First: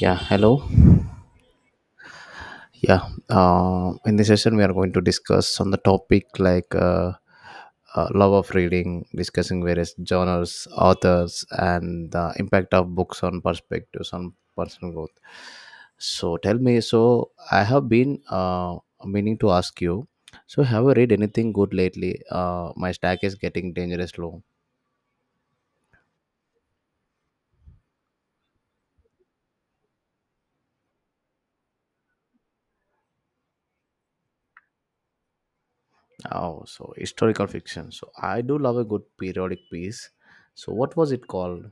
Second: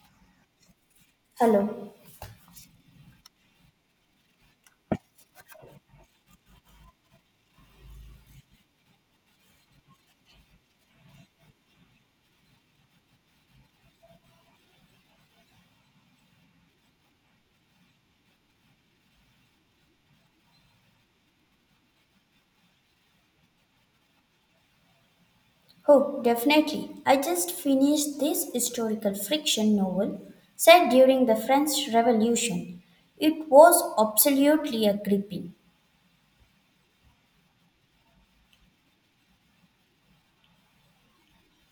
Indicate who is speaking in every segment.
Speaker 1: Yeah, hello.
Speaker 2: Hello.
Speaker 1: Yeah, in this session, we are going to discuss on the topic like love of reading, discussing various genres, authors, and the impact of books on perspectives on personal growth. So, tell me. So, I have been meaning to ask you. So, have you read anything good lately? My stack is getting dangerous low.
Speaker 2: Oh, definitely. I just finished this historical fiction novel set during the French Revolution. It was absolutely a gripping.
Speaker 1: Oh, so historical fiction. So, I do love a good periodic piece. So, what was it called?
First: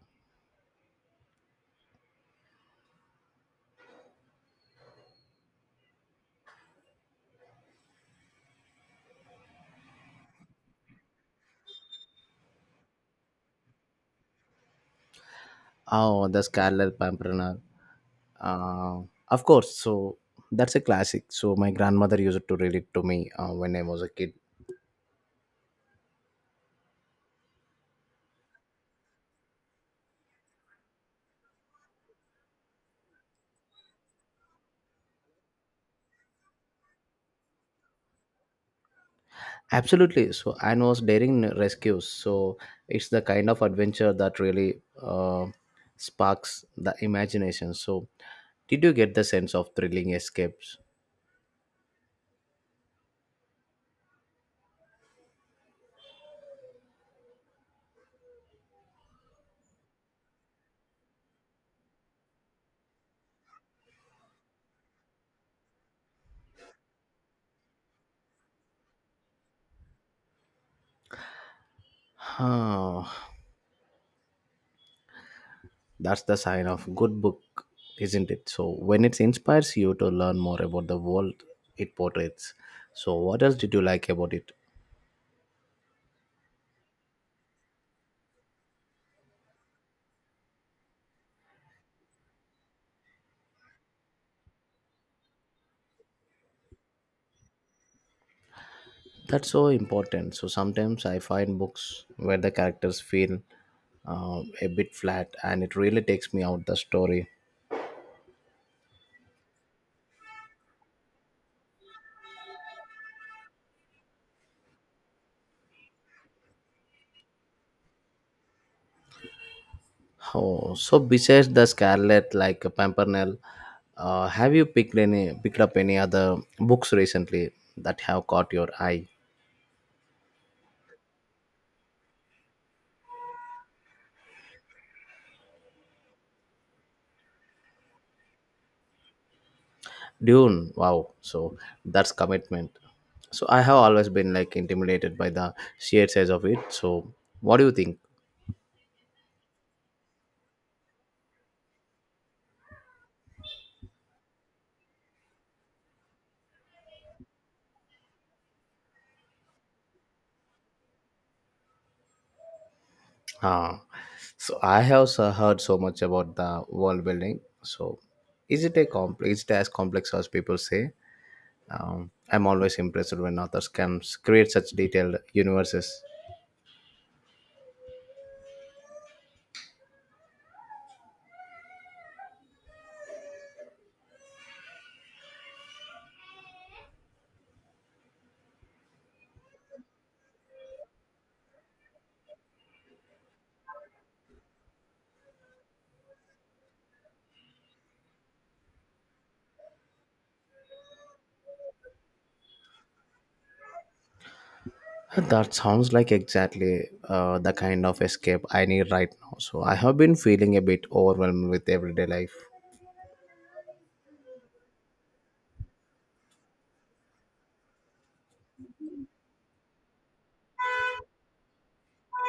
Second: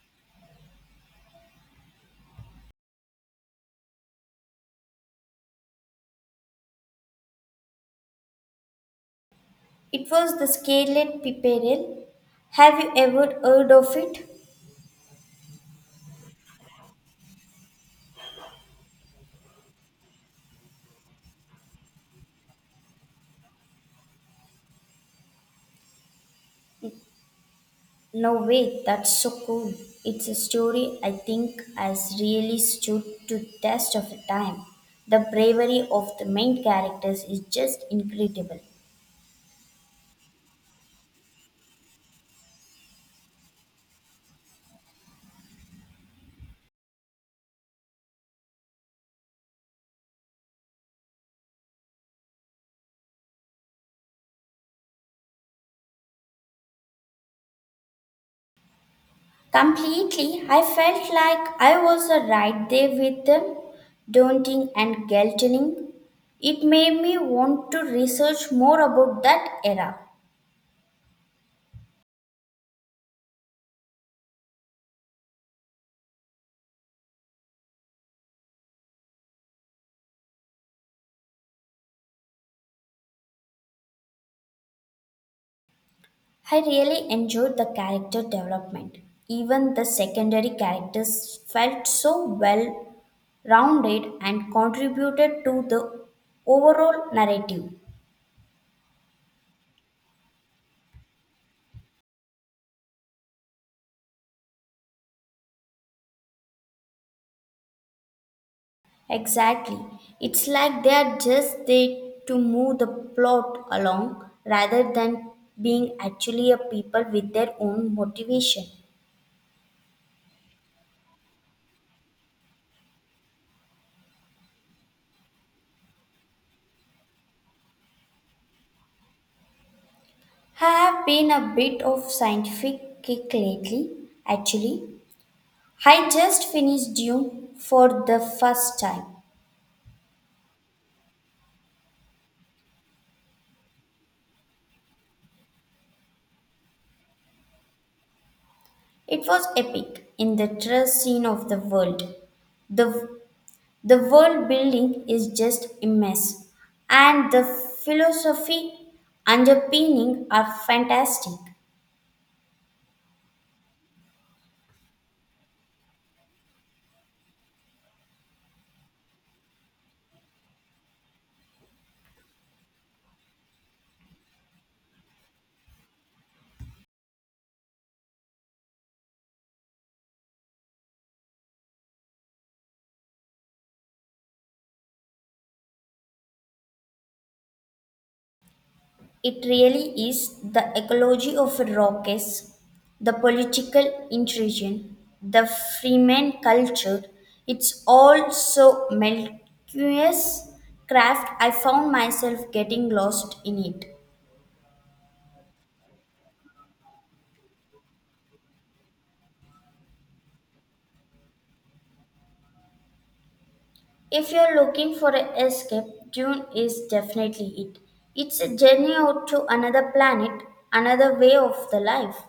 Speaker 2: It was The Scarlet Pimpernel. Have you ever heard of it?
Speaker 1: Oh, the Scarlet Pimpernel. Uh, of course. So that's a classic. So my grandmother used to read it to me when I was a kid.
Speaker 2: No way, that's so cool. It's a story I think has really stood to test of time. The bravery of the main characters is just incredible.
Speaker 1: Absolutely. So Anne was daring rescues. So it's the kind of adventure that really sparks the imagination. So did you get the sense of thrilling escapes?
Speaker 2: Completely, I felt like I was right there with them, daunting and guilting. It made me want to research more about that era.
Speaker 1: Huh. That's the sign of good book, isn't it? So when it inspires you to learn more about the world it portrays. So what else did you like about it?
Speaker 2: I really enjoyed the character development. Even the secondary characters felt so well rounded and contributed to the overall narrative.
Speaker 1: That's so important. So sometimes I find books where the characters feel a bit flat and it really takes me out the story.
Speaker 2: Exactly. It's like they are just there to move the plot along rather than being actually a people with their own motivation.
Speaker 1: Oh, so besides the Scarlet, like Pimpernel, have you picked any picked up any other books recently that have caught your eye?
Speaker 2: I have been a bit of scientific kick lately, actually. I just finished Dune for the first time.
Speaker 1: Dune, wow! So that's commitment. So I have always been like intimidated by the sheer size of it. So what do you think?
Speaker 2: It was epic in the trust scene of the world. The The world building is just immense, and the philosophy underpinning are fantastic.
Speaker 1: Ah, so I have heard so much about the world building. So, is it a complex? Is it as complex as people say? I'm always impressed when authors can create such detailed universes.
Speaker 2: It really is the ecology of rockets, the political intrigue, the freeman culture. It's all so melodious craft. I found myself getting lost in it.
Speaker 1: That sounds like exactly the kind of escape I need right now. So, I have been feeling a bit overwhelmed with everyday life.
Speaker 2: If you're looking for an escape, Dune is definitely it. It's a journey out to another planet, another way of the life.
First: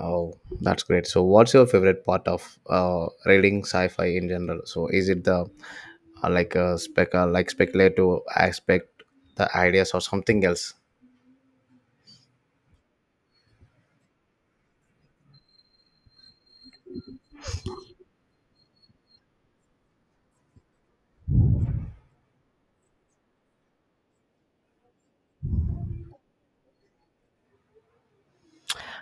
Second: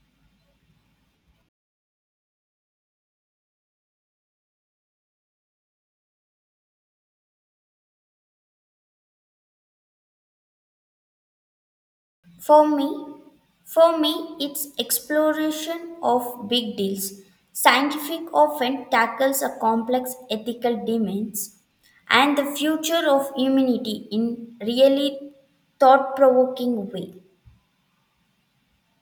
Speaker 1: Oh, that's great. So, what's your favorite part of reading sci-fi in general? So, is it the like speculative aspect, the ideas, or something else?
Speaker 2: For me, for me, it's exploration of big deals. Scientific often tackles a complex ethical demands and the future of humanity in really thought-provoking way.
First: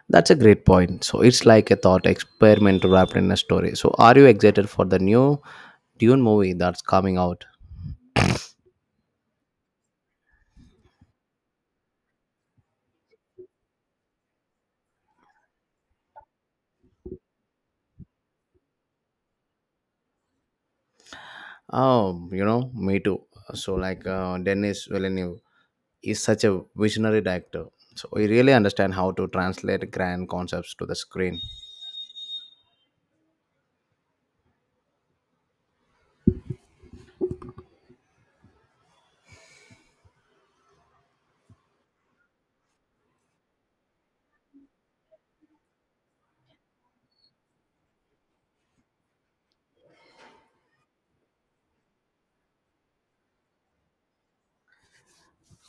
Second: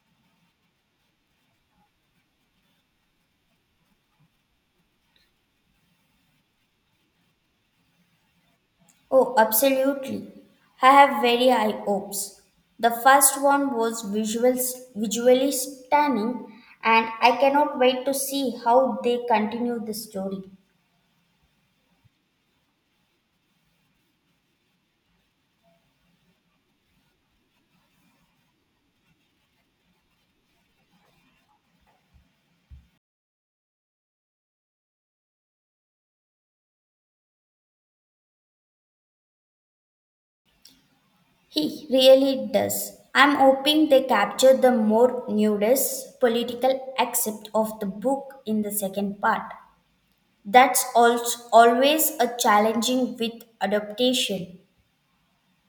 Speaker 1: That's a great point. So, it's like a thought experiment wrapped in a story. So, are you excited for the new Dune movie that's coming out?
Speaker 2: Oh, absolutely. I have very high hopes. The first one was visuals, visually stunning, and I cannot wait to see how they continue the story.
Speaker 1: Oh, you know, me too. So, like Denis Villeneuve is such a visionary director. So, he really understand how to translate grand concepts to the screen.
Speaker 2: He really does. I'm hoping they capture the more nudist political aspect of the book in the second part. That's al- Always a challenging with adaptation.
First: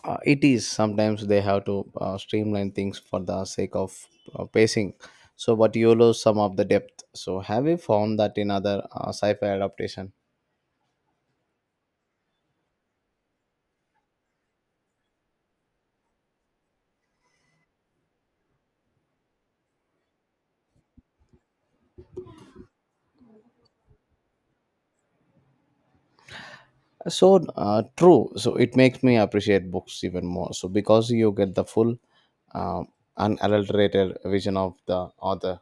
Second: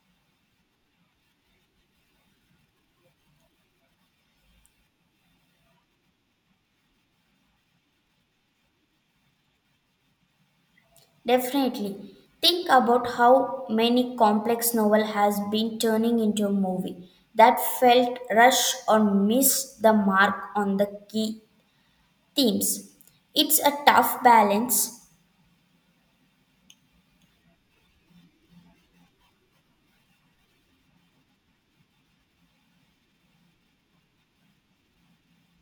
Speaker 1: It is sometimes they have to streamline things for the sake of pacing, so but you lose some of the depth. So have you found that in other sci-fi adaptation,
Speaker 2: Definitely. Think about how many complex novel has been turning into a movie that felt rushed or missed the mark on the key themes. It's a tough balance.
Speaker 1: so true. So it makes me appreciate books even more, so because you get the full uh, unadulterated vision of the author.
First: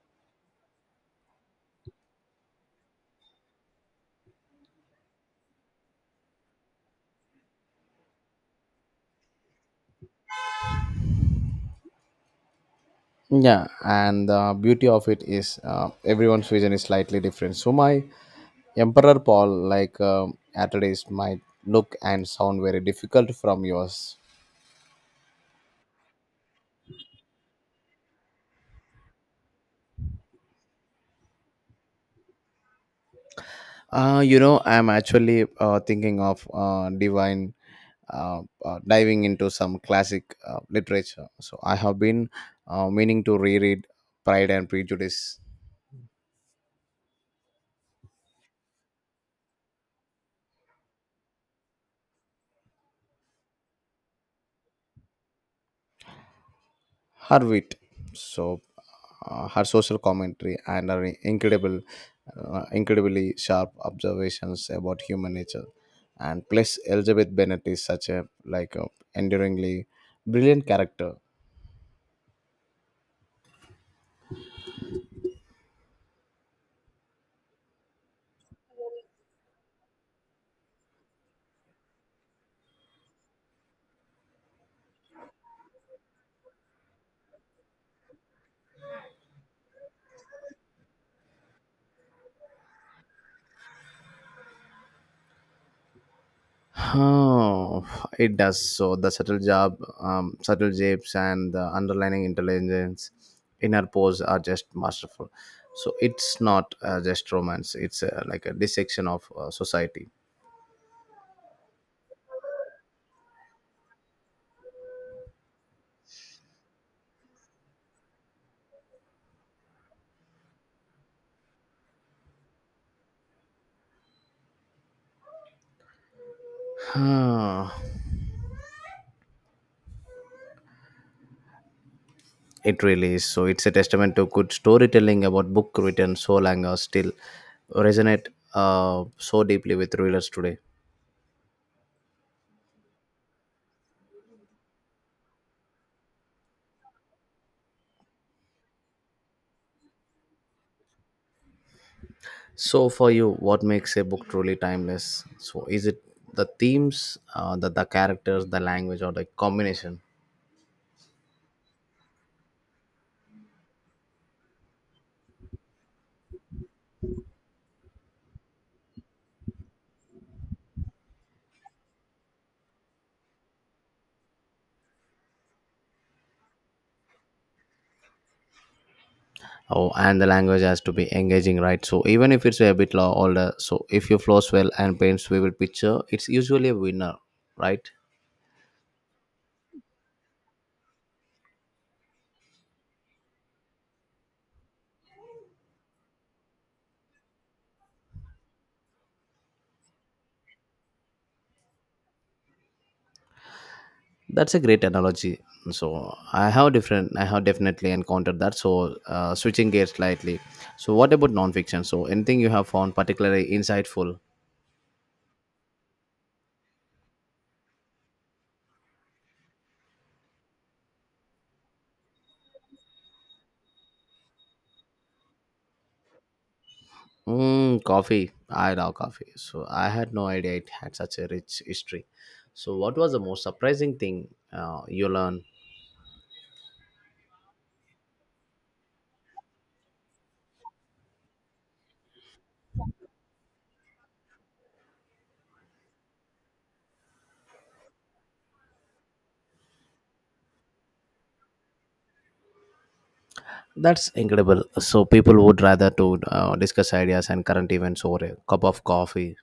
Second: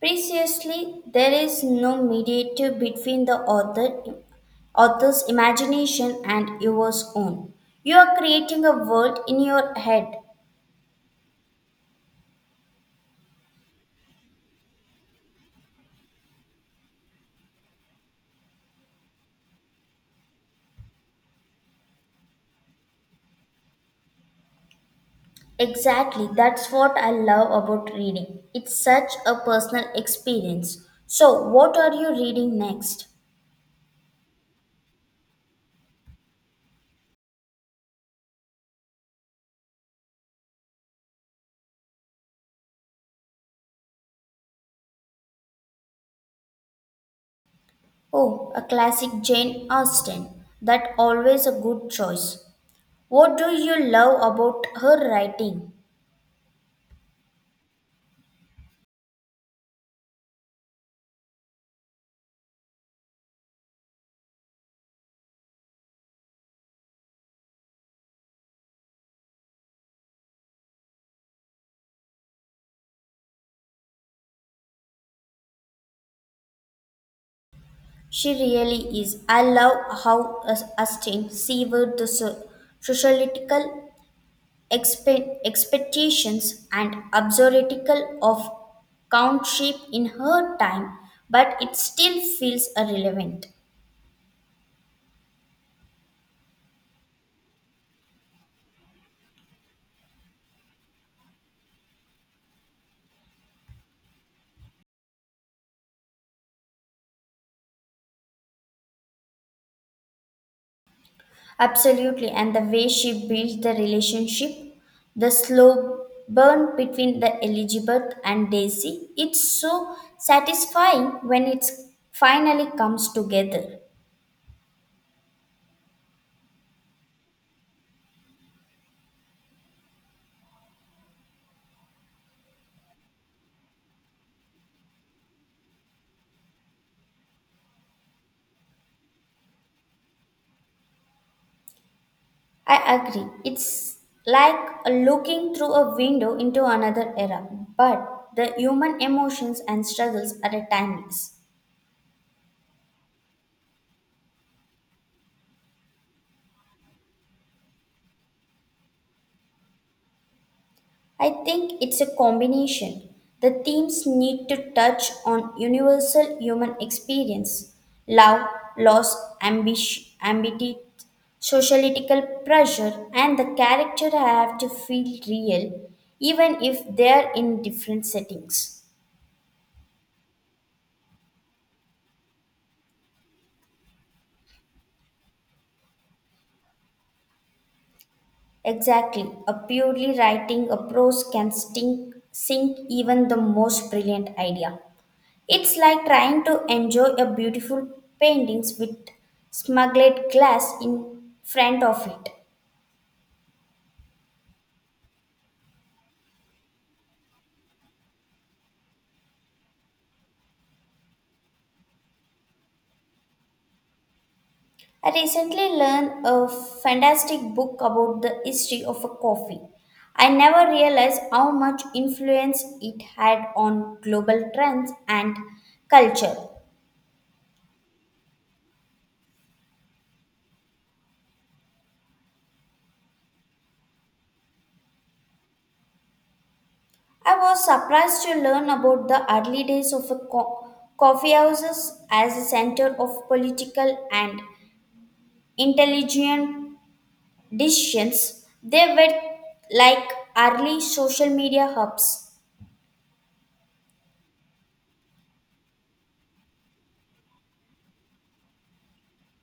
Speaker 2: Precisely, there is no mediator between the author's imagination and yours own. You are creating a world in your head.
Speaker 1: Yeah, and the beauty of it is everyone's vision is slightly different. So my emperor paul like atreides might look and sound very difficult from yours.
Speaker 2: Exactly, that's what I love about reading. It's such a personal experience. So, what are you reading next?
Speaker 1: You know, I'm actually thinking of divine diving into some classic literature. So I have been meaning to reread Pride and Prejudice,
Speaker 2: Oh, a classic Jane Austen. That always a good choice. What do you love about her writing?
Speaker 1: her wit, so her social commentary and her incredibly sharp observations about human nature. And plus, Elizabeth Bennet is such a like a enduringly brilliant character.
Speaker 2: She really is. I love how Austen severed the sociological expectations and absurdical of countship in her time, but it still feels irrelevant.
Speaker 1: Oh, it does. So the subtle job, subtle japes, and the underlining intelligence in her pose are just masterful. So it's not just romance; it's like a dissection of society.
Speaker 2: Absolutely, and the way she built the relationship, the slow burn between the Elizabeth and Daisy, it's so satisfying when it finally comes together.
Speaker 1: Ah, it really is. So it's a testament to good storytelling about book written so long or still resonate so deeply with readers today.
Speaker 2: I agree. It's like looking through a window into another era, but the human emotions and struggles are a timeless.
Speaker 1: So, for you, what makes a book truly timeless? So, is it the themes, the characters, the language, or the combination?
Speaker 2: I think it's a combination. The themes need to touch on universal human experience, love, loss, ambition, ambiguity, sociological pressure, and the character have to feel real, even if they're in different settings.
Speaker 1: Oh, and the language has to be engaging, right? So, even if it's a bit older, so if you flows well and paints vivid picture, it's usually a winner, right?
Speaker 2: Exactly. A purely writing approach can stink, sink even the most brilliant idea. It's like trying to enjoy a beautiful paintings with smuggled glass in front of it.
Speaker 1: That's a great analogy. So, I have I have definitely encountered that. So, switching gears slightly. So, what about nonfiction? So, anything you have found particularly insightful?
Speaker 2: I recently learned a fantastic book about the history of a coffee. I never realized how much influence it had on global trends and culture.
Speaker 1: Mm, coffee. I love coffee. So I had no idea it had such a rich history. So what was the most surprising thing you learned?
Speaker 2: I was surprised to learn about the early days of a coffee houses as a center of political and intelligent decisions. They were like early social media hubs.
Speaker 1: That's incredible. So people would rather to discuss ideas and current events over a cup of coffee.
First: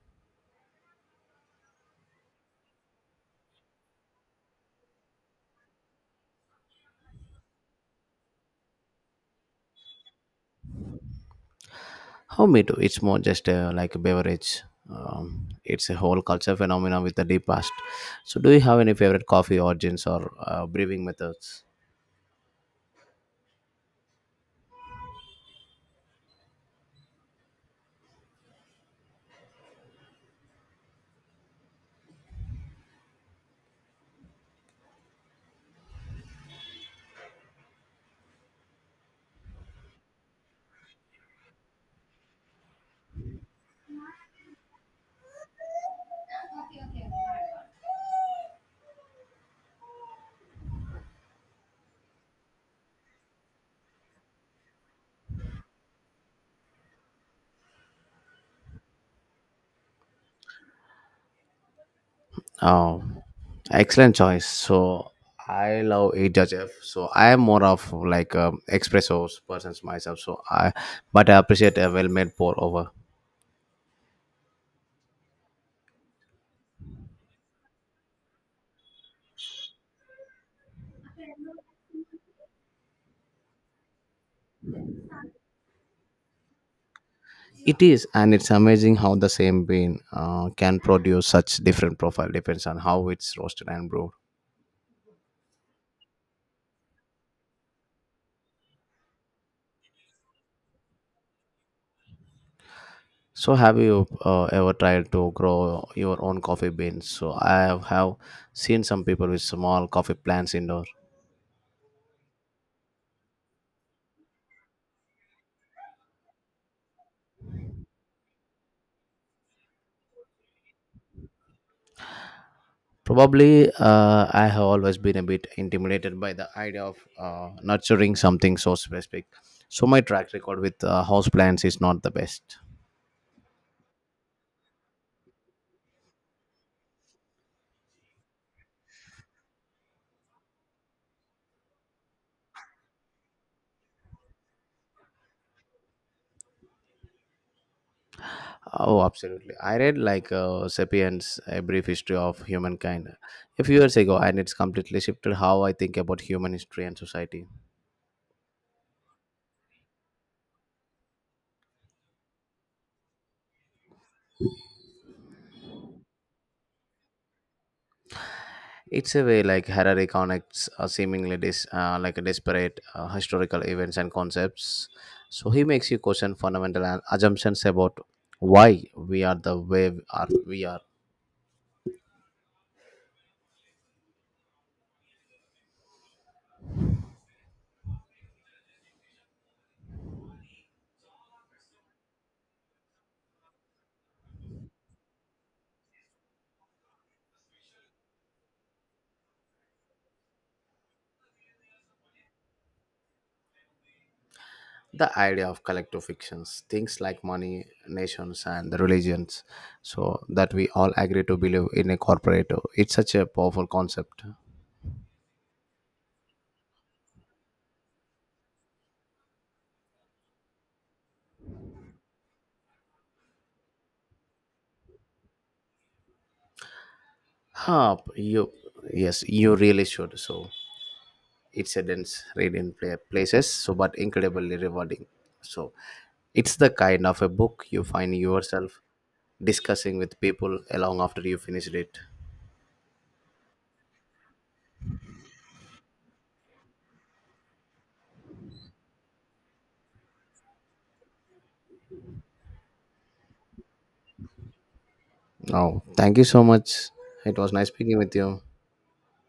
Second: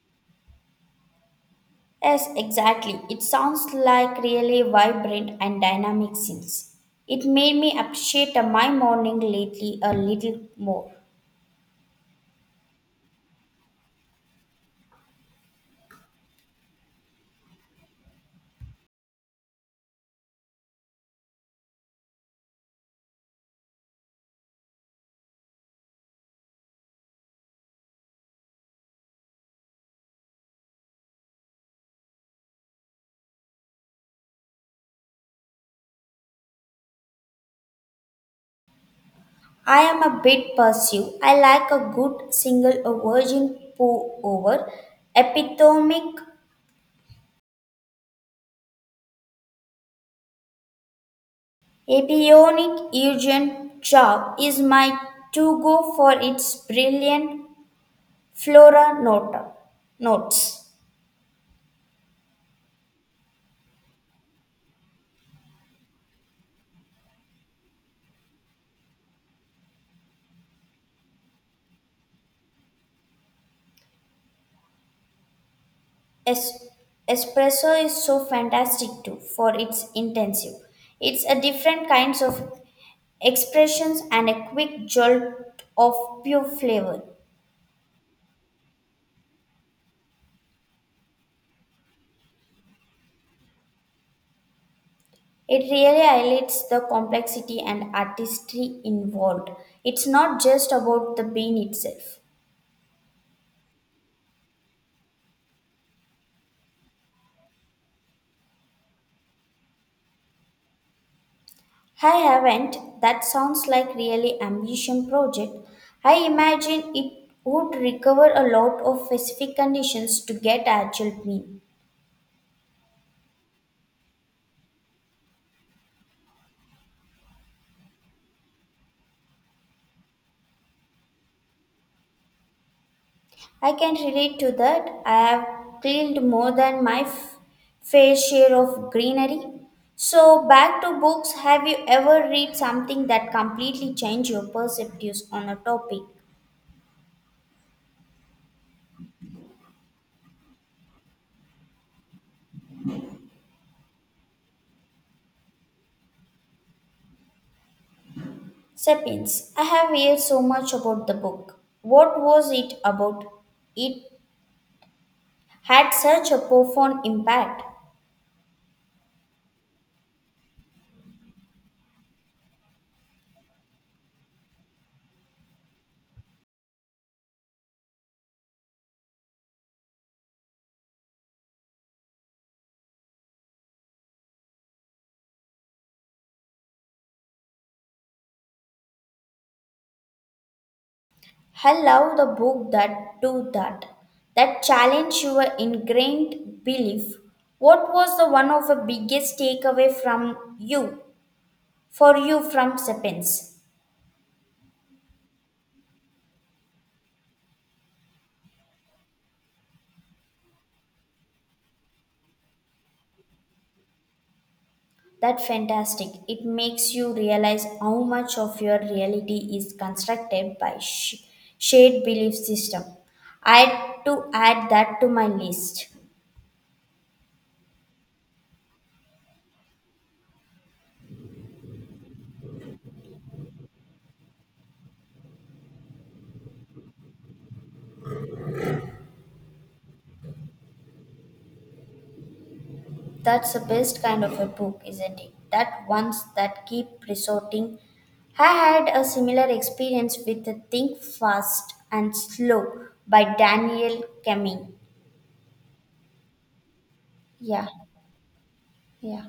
Speaker 2: Yes, exactly. It sounds like really vibrant and dynamic scenes. It made me appreciate my morning lately a little more.
Speaker 1: How me too. It's more just like a beverage. It's a whole culture phenomenon with a deep past. So do you have any favorite coffee origins or brewing methods?
Speaker 2: I am a bit passive. I like a good single a virgin pour over, epitome. A bionic Eugen Chow is my to go for its brilliant flora nota notes.
Speaker 1: Oh, excellent choice. So I love HHF. So I am more of like a espresso persons myself. So I, but I appreciate a well-made pour over.
Speaker 2: Es- Espresso is so fantastic too for its intensive. It's a different kinds of expressions and a quick jolt of pure flavor.
Speaker 1: It is, and it's amazing how the same bean can produce such different profile depends on how it's roasted and brewed.
Speaker 2: It really highlights the complexity and artistry involved. It's not just about the bean itself.
Speaker 1: So have you ever tried to grow your own coffee beans? So I have seen some people with small coffee plants indoor.
Speaker 2: I haven't. That sounds like really ambition project. I imagine it would recover a lot of specific conditions to get actual mean.
Speaker 1: Probably, I have always been a bit intimidated by the idea of nurturing something so specific. So my track record with houseplants is not the best.
Speaker 2: I can relate to that. I have cleaned more than my fair share of greenery. So back to books. Have you ever read something that completely changed your perspectives on a topic?
Speaker 1: Oh, absolutely. I read like *Sapiens: A Brief History of Humankind* a few years ago, and it's completely shifted how I think about human history and society.
Speaker 2: Sapiens. I have heard so much about the book. What was it about? It had such a profound impact.
Speaker 1: It's a way like Harari connects seemingly like a disparate historical events and concepts. So he makes you question fundamental assumptions about why we are the way we are. We are.
Speaker 2: I love the book that do that, that challenge your ingrained belief. What was the one of the biggest takeaway from you, for you from Sapiens?
Speaker 1: The idea of collective fictions, things like money, nations, and the religions, so that we all agree to believe in a corporate. It's such a powerful concept.
Speaker 2: That's fantastic. It makes you realize how much of your reality is constructed by shared belief system. I had to add that to my list.
Speaker 1: Huh, yes, you really should. So incidents read in places, so but incredibly rewarding, so it's the kind of a book you find yourself discussing with people along after you finished it.
Speaker 2: That's the best kind of a book, isn't it? That ones that keep resorting. I had a similar experience with the Think Fast and Slow by Daniel Kamen.
Speaker 1: Oh, thank you so much. It was nice
Speaker 2: Yeah,
Speaker 1: speaking with you.
Speaker 2: yeah.